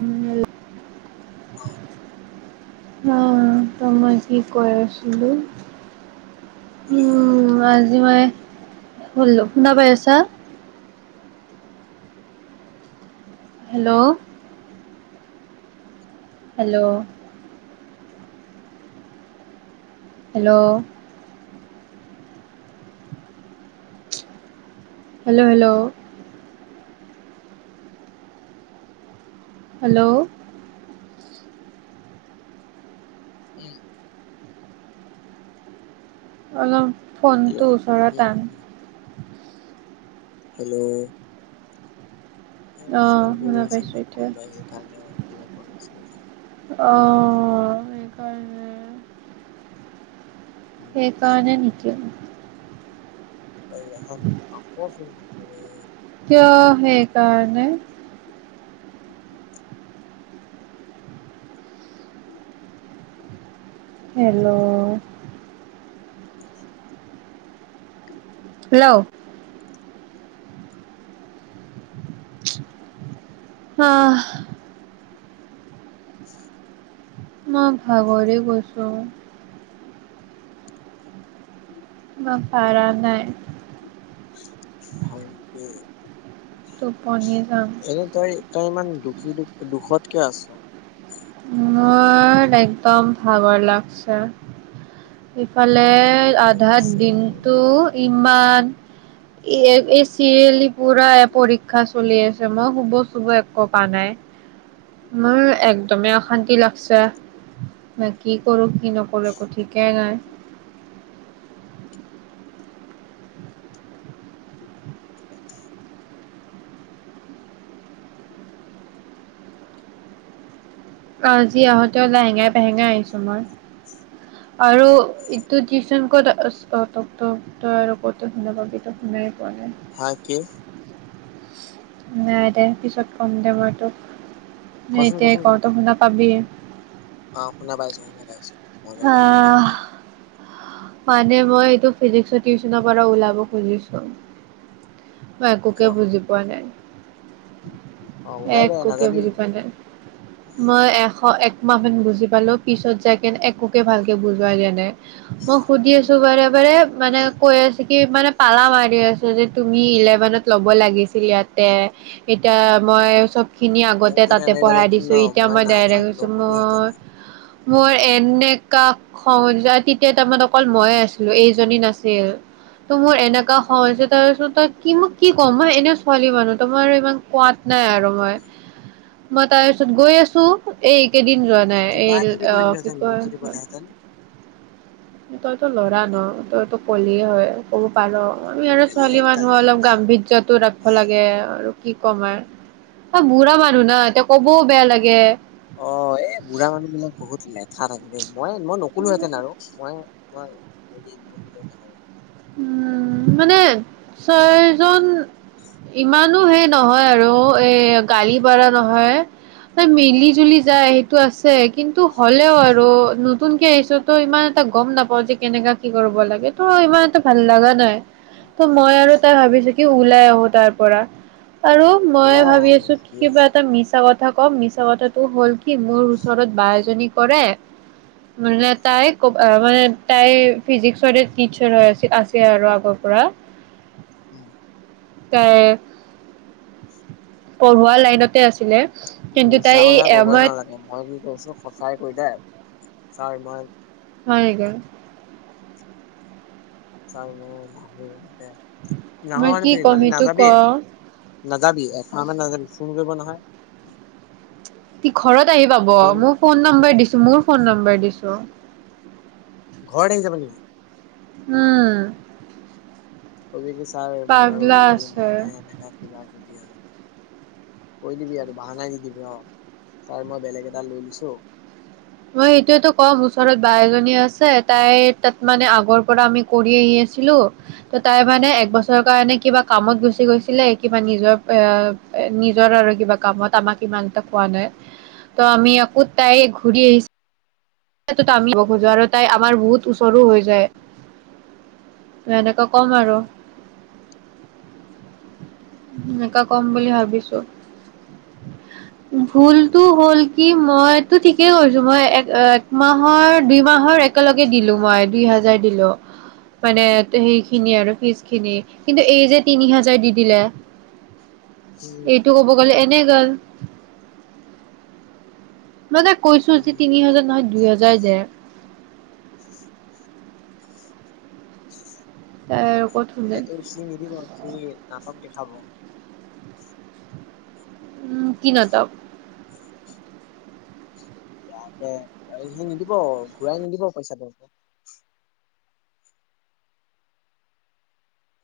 উম [unintelligible] অ', আঁহ ত মই কি কৈ আছিলো হেল্ল' উম আঁ আজি মই শুলো শুনা পাই আছা hello hello hello hello hello hello উম অলপ ফোনটো হেল্ল' উম, ওচৰত উম, আন উম, হেল্ল' এ অ', ফোন কৰি শুনা আছি পাইছো মোক এতিয়া। কোনবাই সেইকাৰণে শুনা পোৱা নাছিলো চা অঁ সেইকাৰণে উম, সেই কোৱাচোন। কাৰণে নেকি ঐ ৰখা দেই আক ফোন কৰি মানে কিয় সেই কাৰণে। উম উম উম হেল্ল' হেল্লও আহ উম [inaudible] মই ভাগৰি গৈছোঁ। উম [inaudible] [unintelligible] বা পাৰা নাই হয় দে টোপনী যাম। তই ইমান দুখী দু দুখত কিয় আছ। মোৰ একদম ভাগৰ লাগছোৰ। সফালে অ', ভাগৰ আধা লাগছে বাৰু। দিনটো। ইমান এই চিৰিয়েলি পুৰা পৰীক্ষা চলি আছে মই শুব চুব একো প নাই মোৰ একদমেই অশান্তি লাগছে বা কি কৰো। কি নকৰে কঠিক। বঙ আজি আহোতে লাহেঙাই পাহেঙাই আহিছো মই আৰু ইটোচ কত অ ক'ত শুন শুনাই পোৱা নাই। হয় কি। নাই দে পিছত কম দে মই তোক। ন কচোন এতিয়াই কচোন ক কৰ ত শুনাা পাবিয়ে। ভ মজীনা প [unintelligible] মানে মই এইটো ফিজিক্সৰ টিউচনৰ পৰা ওলাব খুজিছো। মই একোকে কিয় বুজি পোৱা নাই। অ', ওলাই এক দে ককে নাযাবি বুলিজ প নাই মই এশ এক। মাহেন বুজি পালো পিছত যাই কেন একোকে ভালকে বুজোৱা জানাই মই সুধি আছো বাৰে বাৰে মানে কৈ আছে কি মানে পালা মাৰি আছো যে। তুমি ইলেভেনত ল'ব লাগিছিল ইয়াতে এতিয়া মই চব। খিনি মোক আগতে যদি তাতে এনেকে ক'লে পঢ়াই হেতেন দিছো ন এতিয়া মই ডাই্ট নাজা হৈছো মই। নগ'লোহেঁতেনে মোৰ এনেকা খং তেতিয়া তাৰমানান অকল মইে আছিলো এইজনী নাছিল ত' মোৰ এনেকা খজ তাৰপিছতই কি মোক কি কওঁ মই এনেও ছোৱালী মানু তো মই আৰু ইমান কোৱাত। নাই আৰু মই। মই তাৰ পিছত গৈ আছো এই। কেইদিন যোৱা নাই কিবা এই কিবি কৰি কি দিলেহেঁতেন মোক কয়। যদি ক'লেহেঁতেন তইো ল'ৰা ন তইতো কলি হয়। ক'ব পাৰো আমি আৰু ছোৱালী বেলেগ গালি মানুহে দিম অলপ তাতে। গাম্ভীৰ্যতো ৰাখিব লাগে আৰু। কি কম আৰু অ, বুঢ়া মানুহ ন এতিয়া কবও বেয়া লাগে। অ এই বুঢ়া মানুহ বিলাক বহুত লেঠা থাকে দেই, মই মই নকলোঁ হেঁতেন আৰু মই। মই হেৰি নথাকো আৰু। উম মানে ছয় জন ইমানো হেৰি নহয়। আৰু এ গাড়ী ভাড়া নহয়, মিলি জুলি যায় সেইটো আছে। দেই কিন্তু হ'লেও আৰু। নতুনকে আহিছো ত ইমান এটা গম নাপাওঁ। যে কেনেকা কি কৰিব লাগে ত' ইমান এটা। ভাল লগা নাই ত' মই আৰু তাই ভাবিছো কি ওলাই আহো তাৰ পৰা। আৰু মই ওলাই ভাবি আহা আৰু আছো কি কিবা আছে এটা মিছা কথা। থাকক মিছা মাতে তো হ'ল কি। কি মোৰ ওচৰত বাই এজনী। কৰে মানে। তাইক কবা মা অ'। মানে তাইক। ফিজিক্সৰ টিচাৰছ হয়। আছে আৰু আগৰ পৰা। ওম। তাই পঢ়োৱা লাইনতে আছিলে। কিন্তু মিছা তাই কথা এই কবই মই নালাগে। মই কি কৈছো সঁচাই কৈ দে। চাই মই। হয় গৈ। চাওঁ অলপ ঘোৰ দেহ। মই নহয় কি নেকি ক'ম মানে সেইটো ক নাযাবি নাযাবি এপাক মান নাযাবি ফোন কৰিব নহয়। উম্ হূহ। [unintelligible] তীক্ষ্। ঘৰত আহি পাব। মোক ফোন নম্বৰ দিছে। মোৰ ফোন নম্বৰ দিছো। ঘৰত আহি যাবা নেকি। উম্। তাকে কৈছে। তাৰ মোৰ আৰু লবলে মন আছে নাই এনেকা কিবা কিবি আৰু। কৈ দিবি আৰু বাহনা দিদিবি। অঁ তাই মই বেলেগ এডাল লৈ লছো। মই এইটোৱেত কম ওচৰত বাই এজনী আছে। তাই তাত মানে আগৰ পৰা আমি কৰি আহি আছিলো। ত তাই মানে একবছৰ কাৰণে কিবা কামত গুচি গৈছিলে। এই কিবা নিজৰ এ নিজৰ আৰু কিবা কামত আমাক ইমান এটা কোৱা নাই। ত আমি আকৌ তাইক। ফুৰি আহিছে। সেইটোৱে ত আমি আহিব খোজো আৰু তাই আমাৰ বহুত ওচৰ ৰ হৈ যায় এনেকা। কম আৰু। অ'। এনেকা কম বুলি ভাবিছো। ভুলটো উম হ'ল কি। কি মই তো ঠিকেই কৰিছো মই একেটা। মাহৰ দুই মাহৰ একেলগে দিলো। মই দুই হাজাৰ দিলো। মানে সেইখিনি আৰু ফিছ খিনি, কিন্তু এই যে তিনি হাজাৰ দি দিলে। এইটো ক'ব গ'লে এনে গল। উম [unintelligible] মানে কৈছো যে উম তিনি হাজাৰ নহয় দুই হাজাৰ দেৰ এ এতিয়াতো সি নিদিব সেই নাটক দেখাব উম কি নাটক তাকে সি নিদিব ঘূৰাই নিদিব পইচাটো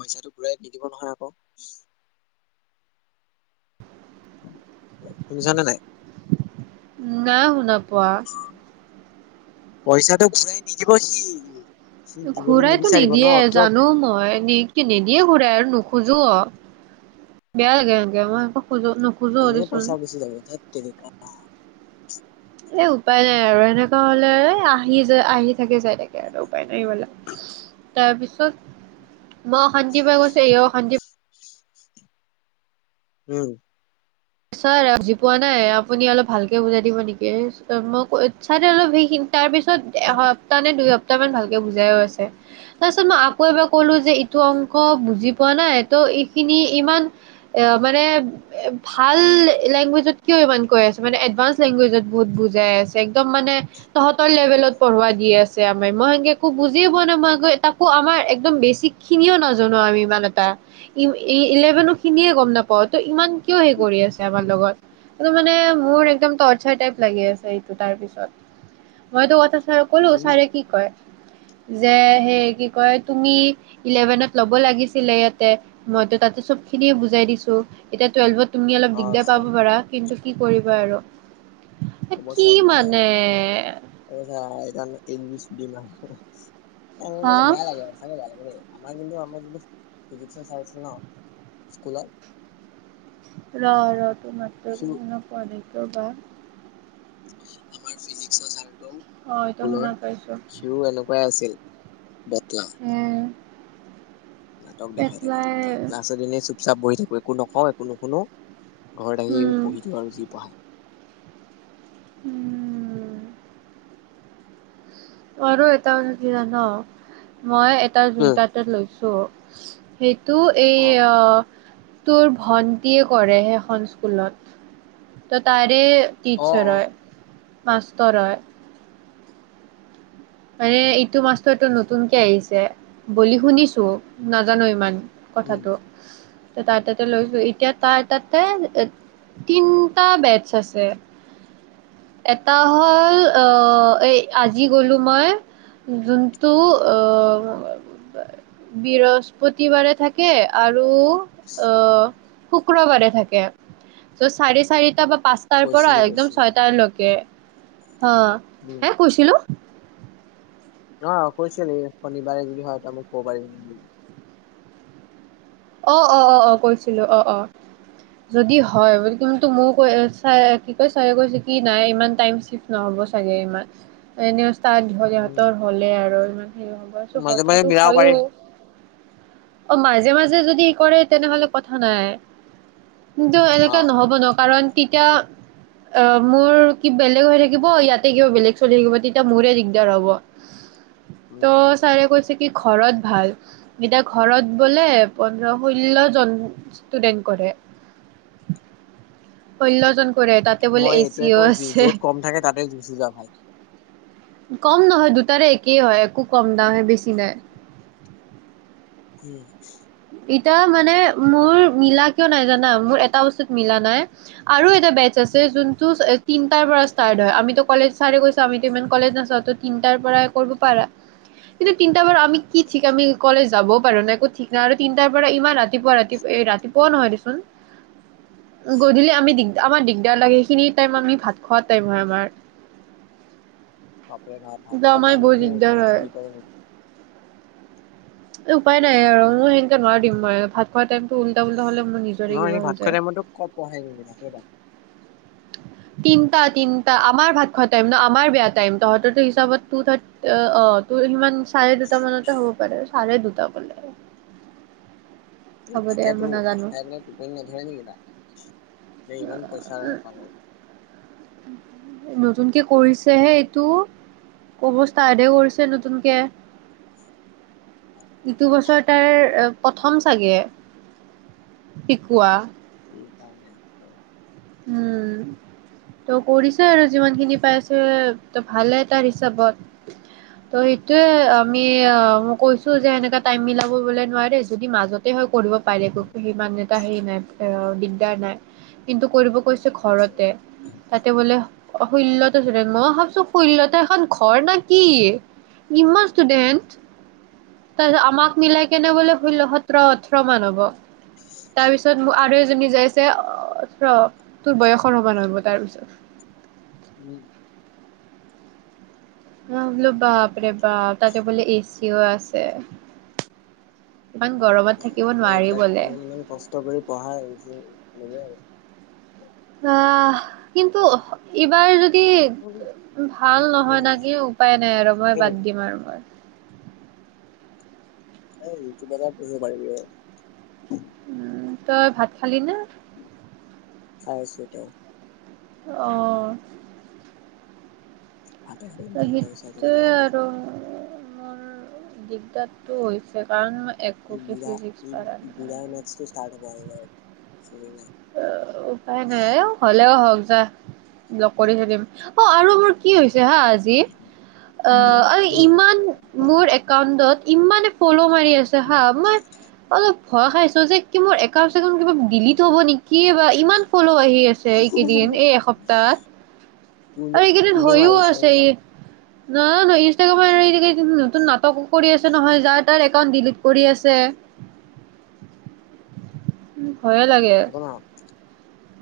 পইচাটো ঘুৰাই নিদিব নহয় আকৌ। শুনিছানে নাই? না শুনা পোৱা। পইচাটো ঘূৰাই নিদিব সি। সি দিবলৈ ঘুৰাইতো নিবিচাৰিব ন নিদিয়ে কিয় জানোঁ মই কি নিদিয়ে ঘূৰাই আৰু নুখো- খুজো অ বেয়া লাগে সেনেকে মই আকৌ। এনেই পইচা গুচি যাব তাত তেনে। অ এ উপায় নাই আৰু এনেকুৱা হ'লে আহি আহি থাকে যাই থাকে। আৰু উপায় নাই বলে তাৰ পিছত মই অশান্তি পাই গৈছোঁ এয়ও অশান্তি প- উম ছাৰ বুজি পোৱা নাই আপুনি অলপ ভালকে বুজাই দিব নেকি মই ক ছাৰে অলপ সেইখিন তাৰ পিছত এসপ্তাহ নে দুই সপ্তাহ- টা মান ভালকে বুজাইয়ো আছে তাৰপিছত মই আকৌ এবাৰ কলোঁ যে এইটো অংক বুজি পোৱা নাই ত' এইখিনি ইমান এ মানে- ভাল লেংগুৱেজত কিয় ইমান কৈ আছে। মানে এডভানস লেংগুৱেজত বহুত বুজাই আছে। একদম মানে তহঁতৰ লেভেলত পঢ়োৱা দি আছে। আমাৰ মই সেনকে একো বুজিয়ে পোৱা নাই। মই তাকো আমাৰ একদম বেচিক খিনিও নাজানোঁ। আমি ইমান এটা ই ইলেভেনো খিনিয়ে গম নাপাওঁ ত ইমান কিয়। কৰি আছে আমাৰ লগত মই মানে মোৰ একদম টৰ্চাৰ লাগি আছে এইটো তাৰ পিছত মইতো কথা। ছাৰক ক'লো বুজিলা? ছাৰে কি কৰে? যে সেই কি কয় তুমি ইলেভেনত ল'ব লাগিছিলে। ইয়াতে মইতো তাতে চব খিনিয় বুজাই দিছোঁ এতিয়া টুৱেলভত। তুমি অলপ অ দিগদাৰ ছাৰ পাব পাৰা কিন্তু- কি কৰিব আৰু। হ'ব কি ছাৰ বাই মানে আৰু ছাৰ ইংলিছ দিমাৰ এনকে হা কলে বেয়া লাগে সঁচাকে বেয়া লাগেই দেই। আমাৰ কিন্তু আমাৰ যিটো ফিজিক চাইছিল ন স্কুলত। ৰ ৰ সি [unintelligible] ৰবা। আমাৰ ফিজিক্সৰ ছাৰ অ এতিয়া শুনা ফুলৰ পাইছো সিও এনেকুৱাই আছিল। বতলা এ নাটক দেখাই থাকোঁ পেটলাই ত ক্লাছৰ গলেই চুপ চাপ বহি থাকোঁ। একো নকওঁ একো নুশুনো। ঘৰত আহি উম পঢ়ি থকাই বেছি পঢ়াই। উম [unintelligible] মই এটা উম জুনটাতো লৈছোঁ। [inaudible] ত এই অ তোৰ ভন্টিয়ে কৰে সেইখন স্কুলত ত তাৰে। টি অ অ চালৰ। মাস্তৰ হয়। মানে এইটো মাষ্টৰটো নতুনকে আহিছে, বুলি শুনিছো নাজানো ইমান উম কথাটো। তাৰ তাতে লৈছো এতিয়া তাৰ তাতে, তিনটা বেডছ আছে, এটা হ'ল অ এই আজি গলো মই, যোনটো অ বৃহস্পতি বাৰে থাকে আৰু আৰু অ, উম শু কোনে কোনে থাকে, চাৰে চাৰিটা পাঁচটাৰ পৰা কৈছিলি একদম কৈছিলি ছয়টালৈকে। অ, উম হে কৈছিলো! অ কৈছিলি, শনিবাৰে যদি হয়তো মই কব পাৰিম নেকি। অ অ অ অ কৈছিলো অ অ, যদি হয় বুলি কিন্তু মোৰ কৈ কি কয় চা তাত উম সিহঁতৰ হ'লে আৰু সেইবছোঁ [inaudible] মাজে মাজে হঠটো মিলাব হয়ো পাৰিম অ মাজে মাজে যদি কৰে তেনেহলে কথা নাই। কিন্তু অ এনেকে নহ'ব ন কাৰণ তেতিয়া, অ মোৰ কি বেলেগ হৈ থাকিব ইয়াতে কিবা বেলেগ চলি থাকিব তেতিয়া মোৰে দিগদাৰ হ'ব। উম ত উম চাৰে কৈচে কি ঘৰত ভাল, এতিয়া ঘৰত বোলে পোন্ধৰ ষোল্ল জন ষ্টুডেন্ট কৰে, ষোল্ল জন মই এইটোৱে কওঁ য'ত কম থাকে তাতে গুচি যোৱা ভাল। কম নহয় দুটাৰে একেই হয়, একো কম দামে বেছি নাই। উম [inaudible] ইতিয়া মানে মোৰ মিলা কিয় নাই জানা মোৰ এটা বস্তুত মিলা নাই আৰু বেচ আছে উম যোনটো তিনটাৰ পৰা ষ্টাৰ্ট হয়, আমিতো কলেজ ছাৰে কৈছো আমিতো ইমান কলেজ নাজাওঁ, ত তিনটাৰ পৰাই কৰিব পাৰা কিন্তু তিনিটাৰ পৰা আমি কি ঠিক আমি কলেজ যাবও পাৰো ন একো ঠিক আৰু তিনটাৰ পৰা ইমান ৰাতিপুৱা ৰাতিপুৱা, ৰাতিপুৱা নহয় দেচোন, গধূলি আমি দিগ আমাৰ দিগদাৰ লাগে সেইখিনি টাইম আমি ভাত খোৱা টাইম হয় আমাৰ। বাপ ভাত ভাত কিন্তু খোৱা আমাৰ বহুত টাইমতো দিগদাৰ ইমান হেৰি কৰে নেকি? এই উপায় নাই আৰু। মই সেনেকে নোৱাৰ দিম ম ভাত খোৱা টাইম ন সেই ভাত খোৱা টাইমতো কত পাই নেকি ভাত। তিনটা তিনটা আমাৰ ভাত খোৱা টাইম ন', আমাৰ বেয়া টাইম, তহতৰ হিচাপত টো থাৰ অ তোৰ ইমান চাৰে দুটামানতে হব। পাৰে চাৰে দুটা বলে। এই তেতিয়াতো ভাত খাই পেলাই টোপনি নধৰে নেকি তা ইমান পইচা পাল নতুনকে কৰিছেহে এইটো, কব ষ্টাৰ্ডে কৰিছে নতুনকে, ইটো বছৰ তাৰ প্ৰথম চাগে, শিকোৱা। ক [inaudible] উম ত কৰিছে আৰু যিমানখিনি পাইছে ত ভালে তাৰ হিচাপত ত সেইটোয়ে আমি মই কৈছো যে এনেকা টাইম মিলাব বোলে নোৱাৰে যদি মাজতে হয় কৰিব পাৰে সিমান এটা হে নাই দিগদাৰ নাই কিন্তু কৰব কৈছোঁ ঘৰতে তাতে বোলে ষোল্ল [unintelligible] মই ভাবছো ষোল্লটা এখন ঘৰ না কি ইমান ষ্টুডেন্ট [inaudible] তাৰপিছত আমাক মিলাই কেনে বোলে ষোল্ল সোতৰ ওঠৰ মান হ'ব তাৰপিছত আৰু এজনী যে আছে ৰ তোৰ বয়সৰ সমান হব তাৰপিছত। উম, অহ বলো বাপৰে বাপ তাতে বোলে এচিও আছে। ইমান গৰমত বাপৰ থাকিব এই নোৱাৰি এইবিলাক বোলে। ইমান- ইমান কষ্ট কৰি পঢ়াই [unintelligible] আহ কিন্তু ইবাৰ যদি ভাল নহয় না কি উপায় নাই আৰু মই বাদ দিম আৰু মই। এই ইউটিউবাৰত পঢ়িব পাৰিবি অহ। উম তই ভাত খালি না? খাই আছো এতিয়াই। অহ, হাতে খৰে তই মন কৰিছে আজিকালি যিটোৱে জীৱনত আৰু। মোৰ দিগদাৰটো হৈছে কাৰণ মই। এই একোকে বুঢ়া ফিজিক্স - এই পাৰা নাই। বুঢ়াৰ মেচটো ষ্টাৰ্ট হোৱা। [unintelligible] অহ, উপায় নাই অহ হলেও হওক যা ব্লক কৰি থই দিম। অহ আৰু মোৰ কি হৈছে হা আজি অহ, আৰু ইমান মোৰ একাউন্টত ইমানে ফলো মাৰি আছে হা মই অলপ ভয় খাইছো যে কি মোৰ একাউণ্ট সেকাউন্ত কিবা ডিলিট হব নেকি? কি বা ইমান ফলো। আহি আছে এইকেইদিন উম এই এসপ্তাত কোনে আৰু এইকেইদিন কোনে হৈও মাৰিছে আছে ই এইবিলাক নহয় -নহয় [unintelligible] ইনষ্টাগ্ৰাম নতুন নাটকো কৰি আছে নহয় যাৰ তাৰ একাউন্ট ডিলিট কৰি আছে। উম, ভয়ে লাগে। একো নহয়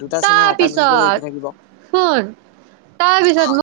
দুটা আছে না এটা গুছি গলে তাৰপিছত এইটো থাকিব। তাই অ পিছত মোক।